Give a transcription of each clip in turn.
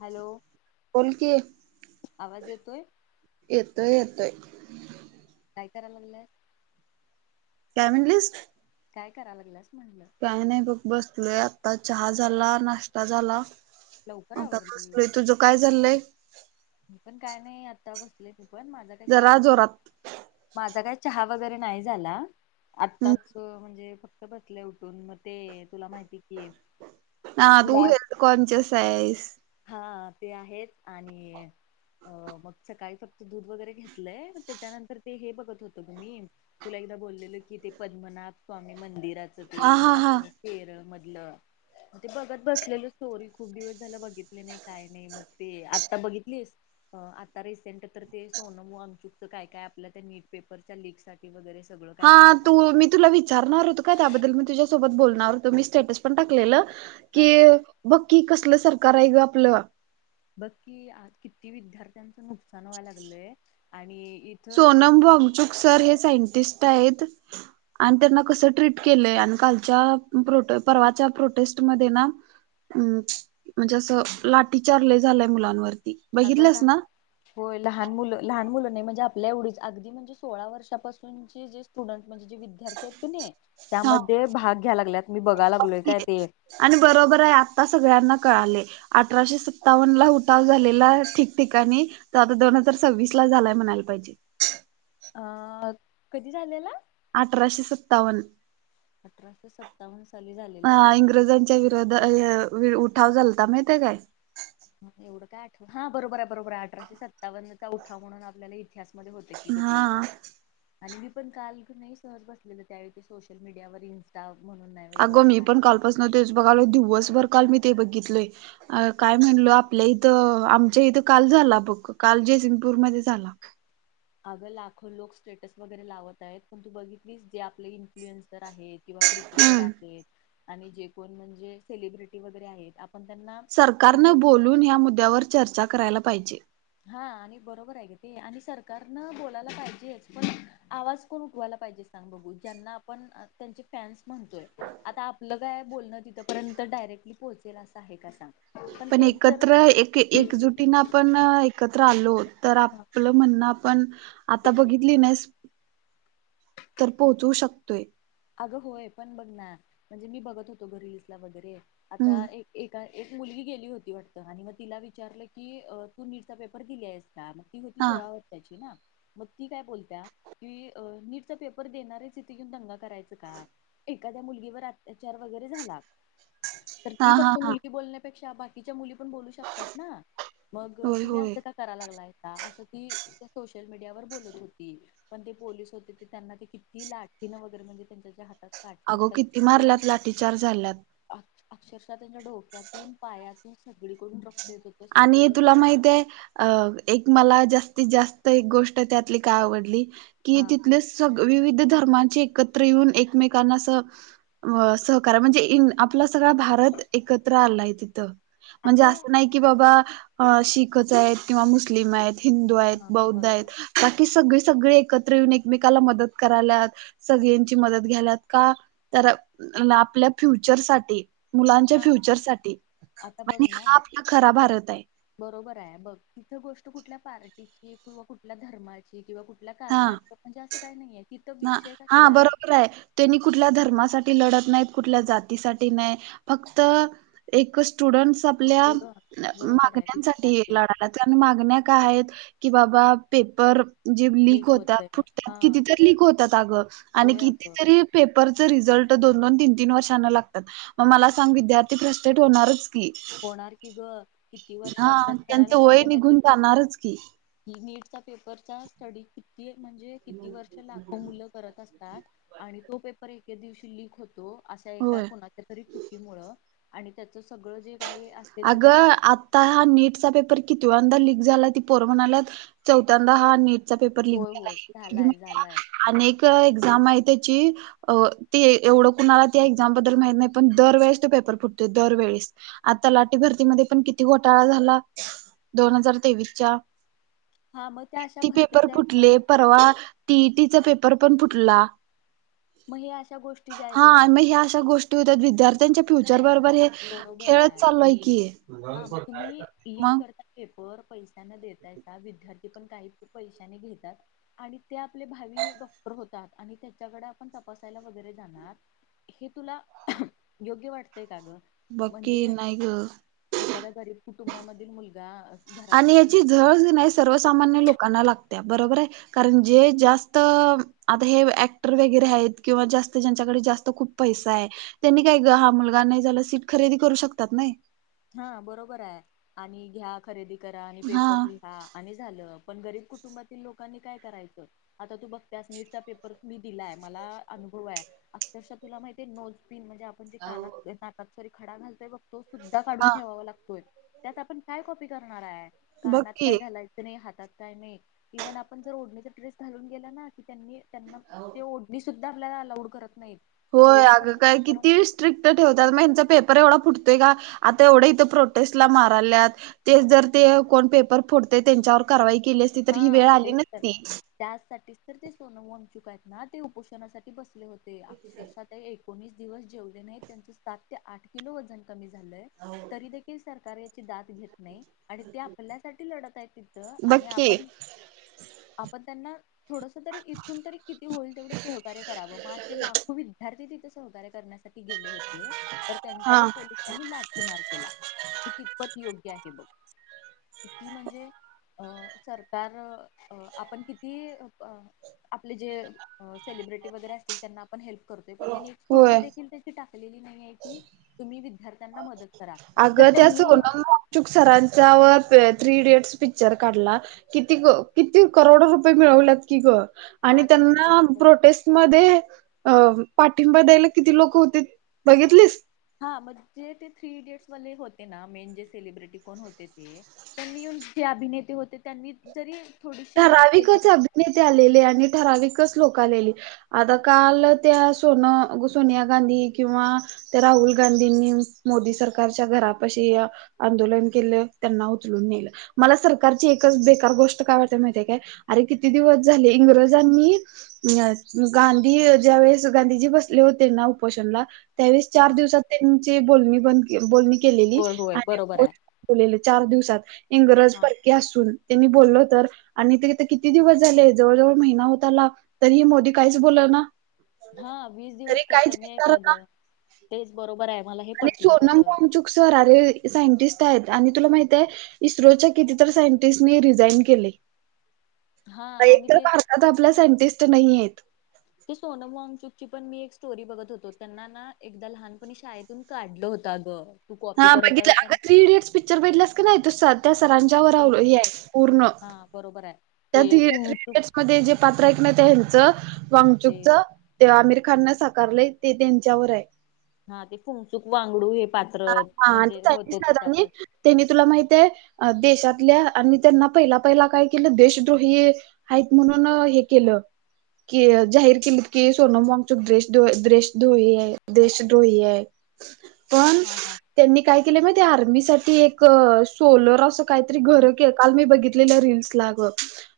Hello. बोल की आवाज येतोय येतोय येतोय. काय कराय लागल्या. काय म्हणलीस? काय कराय लागलीस म्हटलं. काही नाही बघ बसलोय आता चहा झाला नाश्ता झाला. लवकर आता आवरलीस बसलोय तुझ काय चाललय. मी पण काय नाही आत्ता बसले मी पण माझा काही चहा जरा वगैरे जोरात माझा काय चहा वगैरे नाही झाला आताच म्हणजे फक्त बसले उठून मग ते तुला माहिती की आहे. हा तू हेल्थ कॉन्शियस आहेस. हा ते आहे आणि अ मग सकाळी फक्त दूध वगैरे घेतलंय मग त्याच्यानंतर ते हे बघत होते तुम्ही? तुला एकदा बोललेलं कि ते पद्मनाथ स्वामी मंदिराच ते हा हा हा आपलं. केरळ मधल ते बघत बसलेल स्टोरी खूप दिवस झाले बघितले नाही काय नाही मग ते आत्ता बघितली. आता रिसेंट तर ते सोनम वागचुकचं काय काय आपल्या त्या निट पेपरच्या लीकसाठी. वगैरे सगळं. हा काय काय तू चाललंय मी तुला विचारणार होते. का त्याबद्दल मी तुझ्या सोबत बोलणार होते मी स्टेटस पण टाकलेल. हा बघ की कसलं सरकार आहे ग आपलं बघ कि आज किती विद्यार्थ्यांचं नुकसान व्हा लागलंय आणि इथं सोनम वांगचुक सर हे सायंटिस्ट आहेत. आणि त्यांना कसं ट्रीट केलंय आणि कालच्या परवाच्या प्रोटेस्टमध्ये ना. हम्म म्हणजे असं लाठीचार लय झालंय मुलांवरती. अगला. बघितलंस ना होय लहान मुलं लहान मुलं नाही म्हणजे आपल्या एवढीच अगदी म्हणजे सोळा वर्षापासून जे स्टुडंट म्हणजे जे. विद्यार्थी आहेत क नाही हा त्यामध्ये भाग घ्याला लागत मी बघायला लागलोय काय ते. आणि बरोबर आहे आता सगळ्यांना कळाले. अठराशे सत्तावन्न ला उठाव झालेला ठिकठिकाणी. तर आता दोन हजार सव्वीस ला झालाय म्हणायला पाहिजे. अ कधी झालेला. अठराशे सत्तावन्न. अठराशे सत्तर. सली झाली. अ इंग्रजांच्या विरोधात उठाव झालता माहिित काय. एवढं काय आठव हा बरोबर आहे बरोबर अठराशे सत्तावन्नचा उठव म्हणून आपल्याला इतिहास. मध्ये होत की ग ते. हा आणि मी पण काल घ सर बसलेलं त्यावेळी ते सोशल मीडियावर इन्. म्हणून नाही. अगं वेगळं मी पण कालपास नव्हतेोच बघालो दिवसभर काल मी ते बघितलय. अ काय म्हणल आपल्या इथं आमच्या इथं काल झाला बघ. काल जयसिंगपूरमध्येध्ये झाला. अगं लाखो लोक स्टेटस वगैरे लावत आहेत पण तू बघितलीस जे आपले इन्फ्लुएन्सर आहे किंवा. क्रिकेटर हम्म आहेत आणि जे कोण म्हणजे सेलिब्रिटी वगैरे आहेत. आपण त्यांना म्हणजे सरकारनं बोलून या मुद्द्यावर चर्चा करायला पाहिजे. हा आणि बरोबर आहे ग ते आणि सरकारनं बोलायला पाहिजेच पण आवाज कोण उठवायला पाहिजे. जना आपण त्यां फन्स म्हणतोय आ आप काय बोलण तिथंपर्यंत डायरेक्टली पोहोचेल अस आहे का सां पण एकत्र एक एकजुटीना पण एकत्र आलो होत. तर आपलं म्हणणं पण. आता बघितली नाहीस तर पोहोचवू शकतोय. अगं होय पण बघ ना म्हणजे मी बघत होतो घरी लिसला वगैरे हम्म आता एक. एका एक मुलगी गेली होती वाटत आणि मग तिला विचारलं की तू नीटचा पेपर दिली आहेस. च मगती होती हा सोळा हो. मग ती काय बोलत क नीटचा पेपर देणारिथे घेऊन दंग कराय. का एखाद्या मुलगीवर अत्याचार वगैरे झाला. तर ती हा हा फक्त हा मुलगी बोलण्यापेक्षा बाकी. त मुली पण बू शकतात ना मग होय तुम्ही अस होय. का. करा लागलायता असं ती सोशल मीडियावर बोलत होती. पण ते पोलिस होते ते त्यांना ते किती लाठीनं वगैरे म्हणजे त्यांच्याच्या हातात. काढलेत अगो काय किती ग. मारल्यात लाठीचार झाल्यात. अक्षरशः त्यांच्या डोक्यातून पायातून सगळीकडून रक्तेत होत. आणि तुला माहित आहे. अ एक मला जास्तीत जास्त एक गोष्ट त्यातली काय आवडली की हा तिथल स ''--'' स विविध धर्मांचे एकत्र येऊन एकमेकांना अस सहकार म्हणजे ईन. आपला सगळा भारत एकत्र आलाय तिथं म्हणजे अगं असं नाही की बाबा शिक. च आहेत किंवा मुस्लिम आहेत हिंदू आहेत हा बौद्ध आहेत. बरोबर बाकी सगळे सगळे एकत्र येऊन एकमेकाला मदत करायलात. सगळ्यांची मदत घ्यालात का तर आपल्या फ्युचर साठी. मुलांच्या हा फ्युचर साठी आता बघ आणि ना हा आपला खरा भारत आहे. बरोबर आहे बघ तिथं गोष्ट कुठल्या पार्टीची किंवा कुठल्या धर्माची. किंवा कुठल्या हा कारणात म्हणजे असं काही नाहीय तिथ हा विषय हा कसला हाय. बरोबर आहे त्यांनी कुठल्या धर्मासाठी लढत नाही कुठल्या जातीसाठी नाही फक्त एक स्टुडन्ट स ''--'' आपल्या थोडं बरोबर आहे मागण्यांसाठी विद्यार्थी लढा. त्या मागण्या का आहेत की बाबा पेपर जे. लीक होत्यात होतय फुटतात हा कितीतरी लक होतात अग आणि होय अगं कितीतरी. पेपरचं रिझल्ट दोन दोन तीन तीन वर्षांना लागतात. म मला सांग विद्यार्थी फ्रस्ट्रेट होणारच की. होणार की ग किती वर्ष हा अभ्यास करायला त्यांचं वय लागते माहिती निघून काय. जाणारच की ही नीटचा पेपरचा स्टडी किती म्हणजे किती वर्ष लाखो मुल. करत असात आणि तो पेपर एके दिवशी लिख लिक होतो असा एका होय कुणाच्यातरी. तरी चुकीमुळे आणि त्याच सगळं जे काय. अगं आ''--'' हा नीट चा पेपर कितीव्यांदा क झाला ती पोरं म्हणाल्या चौथ्यांदा हा नेट. चा पेपरक होय झाला होय आहे झालाय झालाय अनेक एक्झाम आहे त्याची. अ ती एवढं कुणाला त्या एक्झाम बद्दल माहत नाही पण दरवेेळेस तो पेपर फुटतो दरवेळेस. आता लाठी भरतीमध्ये पण किती घोटाळा झाला दोन हजार तेवीसच्या. हा मग त्या अशा किती भरत्या पेपर ज्या आहेत ना फुटले परवा. टीईटीचा पेपर पण फुटला मग हे अशा गोष्टी ज्या हा आहेत ना आणि मग ह्या अशा गोष्टी. गोष्टी होतात विद्यार्थ्यांच्या फ्युचर बरोबर हे. बरोबर खेळत आहे चाललोय की हा मग तुम्ही लीक मग करताय. पेपर पैशना देतायचा विद्यार्थी पण काही पैशाने घेतात. आणि ते आपले भावी डॉक्टर होतात आणि त्याच्याकडे आपण तपासायला वगैरे जाणार. हे तुला योग्य वाटतंय का ग. बघ की म्हणजे नाही ग एखाद्या गरीब कुटुंबामधील मुलगा. घरात आणि बसून याची झळ येना नाही सर्वसामान्य लोकांना लागते बरोबर आहे. कारण जे जास्त आता हे ऍक्टर वगैरे आहेत किंवा जास्त ज्यांच्याकडे जास्त खूप. पैसा आहे त्यांनी काय हा मुलगा नाही झाला सीट खरेदी करू शकतात नाही. हा बरोबर आहे आणि घ्या खरेदी करा आणि हा पेपर लीक. हा आणि झालं पण गरीब कुटुंबातील लोकांनी काय करायचं. आता तू बघतेस नीटचा पेपर मी दिलाय मला अनुभव आहे. अक्षरशः तुला माहिती आहे नोज तीन महिने अभ्या''--'' म्हणजे कानात नाकात सॉरी खडा घालताय बघतो सुद्धा काढून हा ठेवावा लागतोय. त्यात आपण काय कॉपी करणार आहे बघ कानाात की काय घालायचं नाही हातात. काय नाही इव्हन आपण जर ओढणीचा ड्रेस घालून गेला ना की त्यांनी त्यांना. आहो ते ओढणी सुद्धा आपल्याला अलाउड करत नाहीत. होय एवढासा अगं काय किती ट्रान्सपरंट स्ट्रिक ठेवात म ह्याचा पेपर एवढा फुटतय का आता एवढं इथं प्रोटेस्टला माराल्यात तेच जर ते कोण पेपर फोडतय त्यांच्यावर कारवाई केली असती तर ही वेळ आली नसती. त्याचसाठीच तर ते सोनम वनचुकं आहेत ना ते उपोषणासाठी बसले होते अक्षरशा त्या एक एकोणीस दिवस जेवले नाहीत त्यांच सात ते आठ किलो वजन कमी झालंय तरी देखील सरकार येत ची दाद घेत नाही आणि ते आपल्यासाठी लढत आहेत तिथं बघ आणि आप की आपण त्यांना थोडस तरी इथून तरी किती होईल तेवढे सहकार्य करावं म असे लाखो वि विद्यार्थी तिथे सहकार्य करण्यासाठी गेले होते तर हा त्यांच्यावर पोलिसांनी लाठी मार केला हे कितपत योग्य आहे बघ किती म्हणजे अ सरकार अ आपण किती अ आपले जे अ सेलिब्रिटी वगैरे असतील त्यांना आपण हेल्प करतोय पण त्यांनी स्टोरी होय देखील त्यांची टाकलेली नाहीये की तुम्ही वि विद्यार्थ्यांना मदत करा. जर अगं त्या त्यांनी सोनम वांगचुक सरांच्या वर थ्री इडियट्स पिक्चर काढला. किती क किती करोड रुपये मिळवल्यात की ग आणि हा थ्री त्यांना प्रोटेस्ट मध्ये अ पाठिंबा द्यायला किती लोक होते बघितलीस. हा म जे ते थ्री इडियट्स वाले होते ना मेन जे सेलिब्रिटी कोण होते ते त्यांनी येऊन जे अभिनेते होते त्यांनी जरी थोडीशी हेल्प केली ठराविकच असती. अभिनेते आलेले आणि ठराविकच लोक आलेली. आता काल त्या सोन सोनिया गांधी किंवा त्या राहुल गांधींनी मोदी सरकारच्या घरात अशी आंदोलन केलं त्यांना उचलून नेल मला सरकारची एक बेकार गोष्ट काय वाट माहिती ये काय अरे किती दिवस झाले इंग्रजांनी अ गांधी ज्या वेळेस गांधीजी बसले होते ना उपोषणला त्यावेळस हा चार दिवसात त्यांची बोलणी बंद बोलणी केलेली होय होय आणि बरोबर आहे [unintelligible] चार दिवसात इंग्रज हा पर के असून त्यांनी बोलल तर आणि ते इत किती दिवस झाले जवळजवळ महिना होत आला तरीही मोदी काहीच बोल ना हा वीस तरी दिवस काय काहीच कमी हाय विचार का ना ग तेच बरोबर हाय मला हे आणि पटलं सोनम तुझं. वांगचुक सर आले सायंटिस्ट आहेत आणि तुला माहितीये इस्रोच्या कितीतर सायंटिस्ट नी रिझाईन केलयं. [inaudible] आणि एक तर भारतात आपल्या सायंटिस्ट नाहीयेत. तो सोनम वांगचूक ची पण मी एक स्टोरी बघत होतो त्यांना ना एकदा लहानपणी शाळेतून काढलं होतं अग हा बघितलं अगं थ्री इडियट्स पिक्चर बघितलंस का नायं तो स त्या सरांच्यावर सेम अव हे हाय सेम पूर्ण हा बरोबर आहे. त्या ते थ्री फुंगचूक थ्रीइडियट मध्ये जे पात्र हाय की ना ते ह्याच ते वाांगचूकच ते आमिर खान न साकारलंय ते त्यांच्यावर हाय. हा ते फुमचुक वांगडू हे पात्र हां, हां. आणि ते म्हणजे चायनीज होतते त्याच्याप सरांनी त्यांनी तुला माहितय देशातल्या आणि त्यांना पहिला पहिला काय केलं देशद्रोही हाईत म्हणून हे केलं. की जाहीर केलीत की सोनम वांगच्छुक द्रेश द्रोही देश द्रोही आहे. पण हा, हा, त्यांनी काय केलं माहिते, आर्मी साठी एक सोलर असं काहीतरी घरके काल मी बघितलेलं रीलस आग.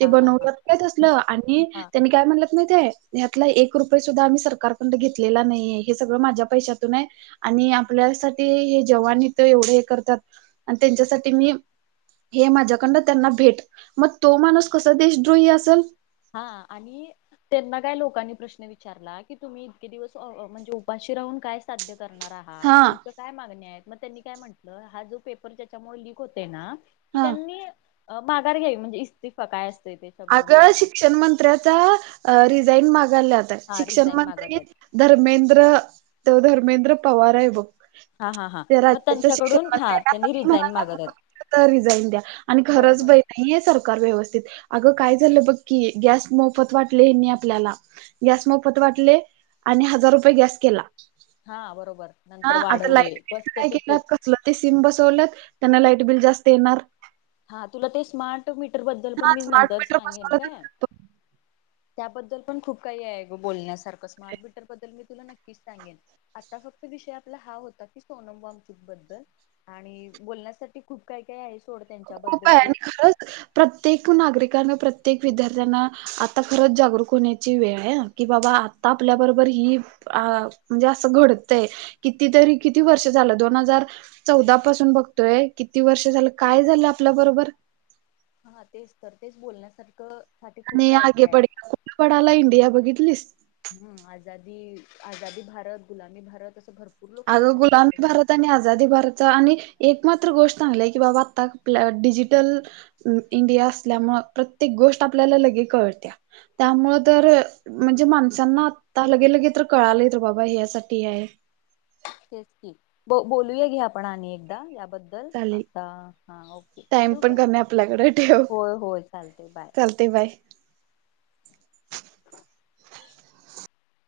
ते हा हा हा बनवलं त काय तसलं आणि हा त्यानी काय म्हणलत माहिती, यातला एक रुपये सुद्धा आम्ही सरकारकडं घेतलेला नाहीे हे सगळं माझ्या पैशातून आहे. आणि आपल्यासाठी हे जवान इथ एवढं हे करतात आणि त्यांच्यासाठी मी हे माझ्याकडडं त्यांना भेट, मग तो माणूस कसा देशद्रोही असेल? हा आणि त्यांना काय लोकांनी प्रश्न विचारला की तुम्ही इतके दिवस म्हणजे उपाशी राहून काय साध्य करणार आहात? हा तुमच काय मागणी आहेत, मग त्यांनी काय म्हटलं हा जो पेपर त्याच्यामुळे लिक होते ना की हा त्यांनी अ माघार घ्यावी म्हणजे इस्तिफा काय असते ते. शब्द आग मला शिक्षण मंत्र्याचा रिझाईन मागायला आता. हा शिक्षण रिझाईन मागत मंत्री आहेत. धर्मेंद्र ते धर्मेंद्र पवार आहे बघ. हा हा हा त्या मग राज्याच्या शिक्षण त्यांच्याकडून हा मंत्यां त्यांनी [unintelligible] रिझाईन मागत आहेत. म्हणाला रिझाईन द्या आणि खरंच बरोबर बाई नाही येत सरकार व्यवस्थित. अगं काय झालं बघ की, गॅस् मोफत वाटले हे नाही आपल्याला गॅस मोफत वाटले आणि हजार रुपये गॅस केला. हा बरोबर नंतर हा आता वाढवले लाईट बिल बसच काय केलं तिकीट ते सिम बसवल्यात त्यांना लाईट बिल जास्त येणार. हा तुला ते स्मार्ट मीटर बद्दल पण हा मी स्मार्ट नंतर मीटर सांगेन काय. बसवलं त्याबद्दल पण खूप काही आहे ग बोलण्यासारखं, स्मार्ट मीटर बद्दल मी तुला नक्कीच सांगेन. आता फक्त विषय आपला हा होता की सोनम वामचूक बद्दल आणि बोलण्यासाठी खूप काय काय आहे सोडत खूप आहे आणि खरंच प्रत्येक नागरिकना प्रत्येक विद्यार्थ्यांना आता खरंच जागरूक होण्याची वेळ आहे. कि बाबा आता आपल्याबरोबर ही म्हणजे असं घडतंय किती तरी किती वर्ष झालं दोन हजार चौदा पासून बघतोय किती वर्ष झालं काय झालं आपलं बरोबर? हा तेच तर तेच बोलण्यासारखं साठी खूप काय काय आहे. वडाला इंडिया बघितलीस? हम्म, आझादी -आझादी भारत, गुलामी भारत, असं भरपूर लोक आग स्टेटस वगैरे गुलामी भारत त्यांनी आजादी भारतचा आणि एक मात्र गोष्ट चांगलाय की बाबा आता - डिजिटल इंडिया असल्यामुळ प्रत्येक गोष्ट आपल्याला लगे कळत्या त्यामुळ तर म्हणजे माणसांना आता लगे लगे तर कळालंय तर बाबा हे ह्यासाठी हाय. तेच की, बो बोलू या की आपण आणि एकदा बद - बद्दल, चालेल आता हा ओके टाइम ठेवू पण काय? कमी आपल्याकडे होय होय चालते बाय. ते [unintelligible]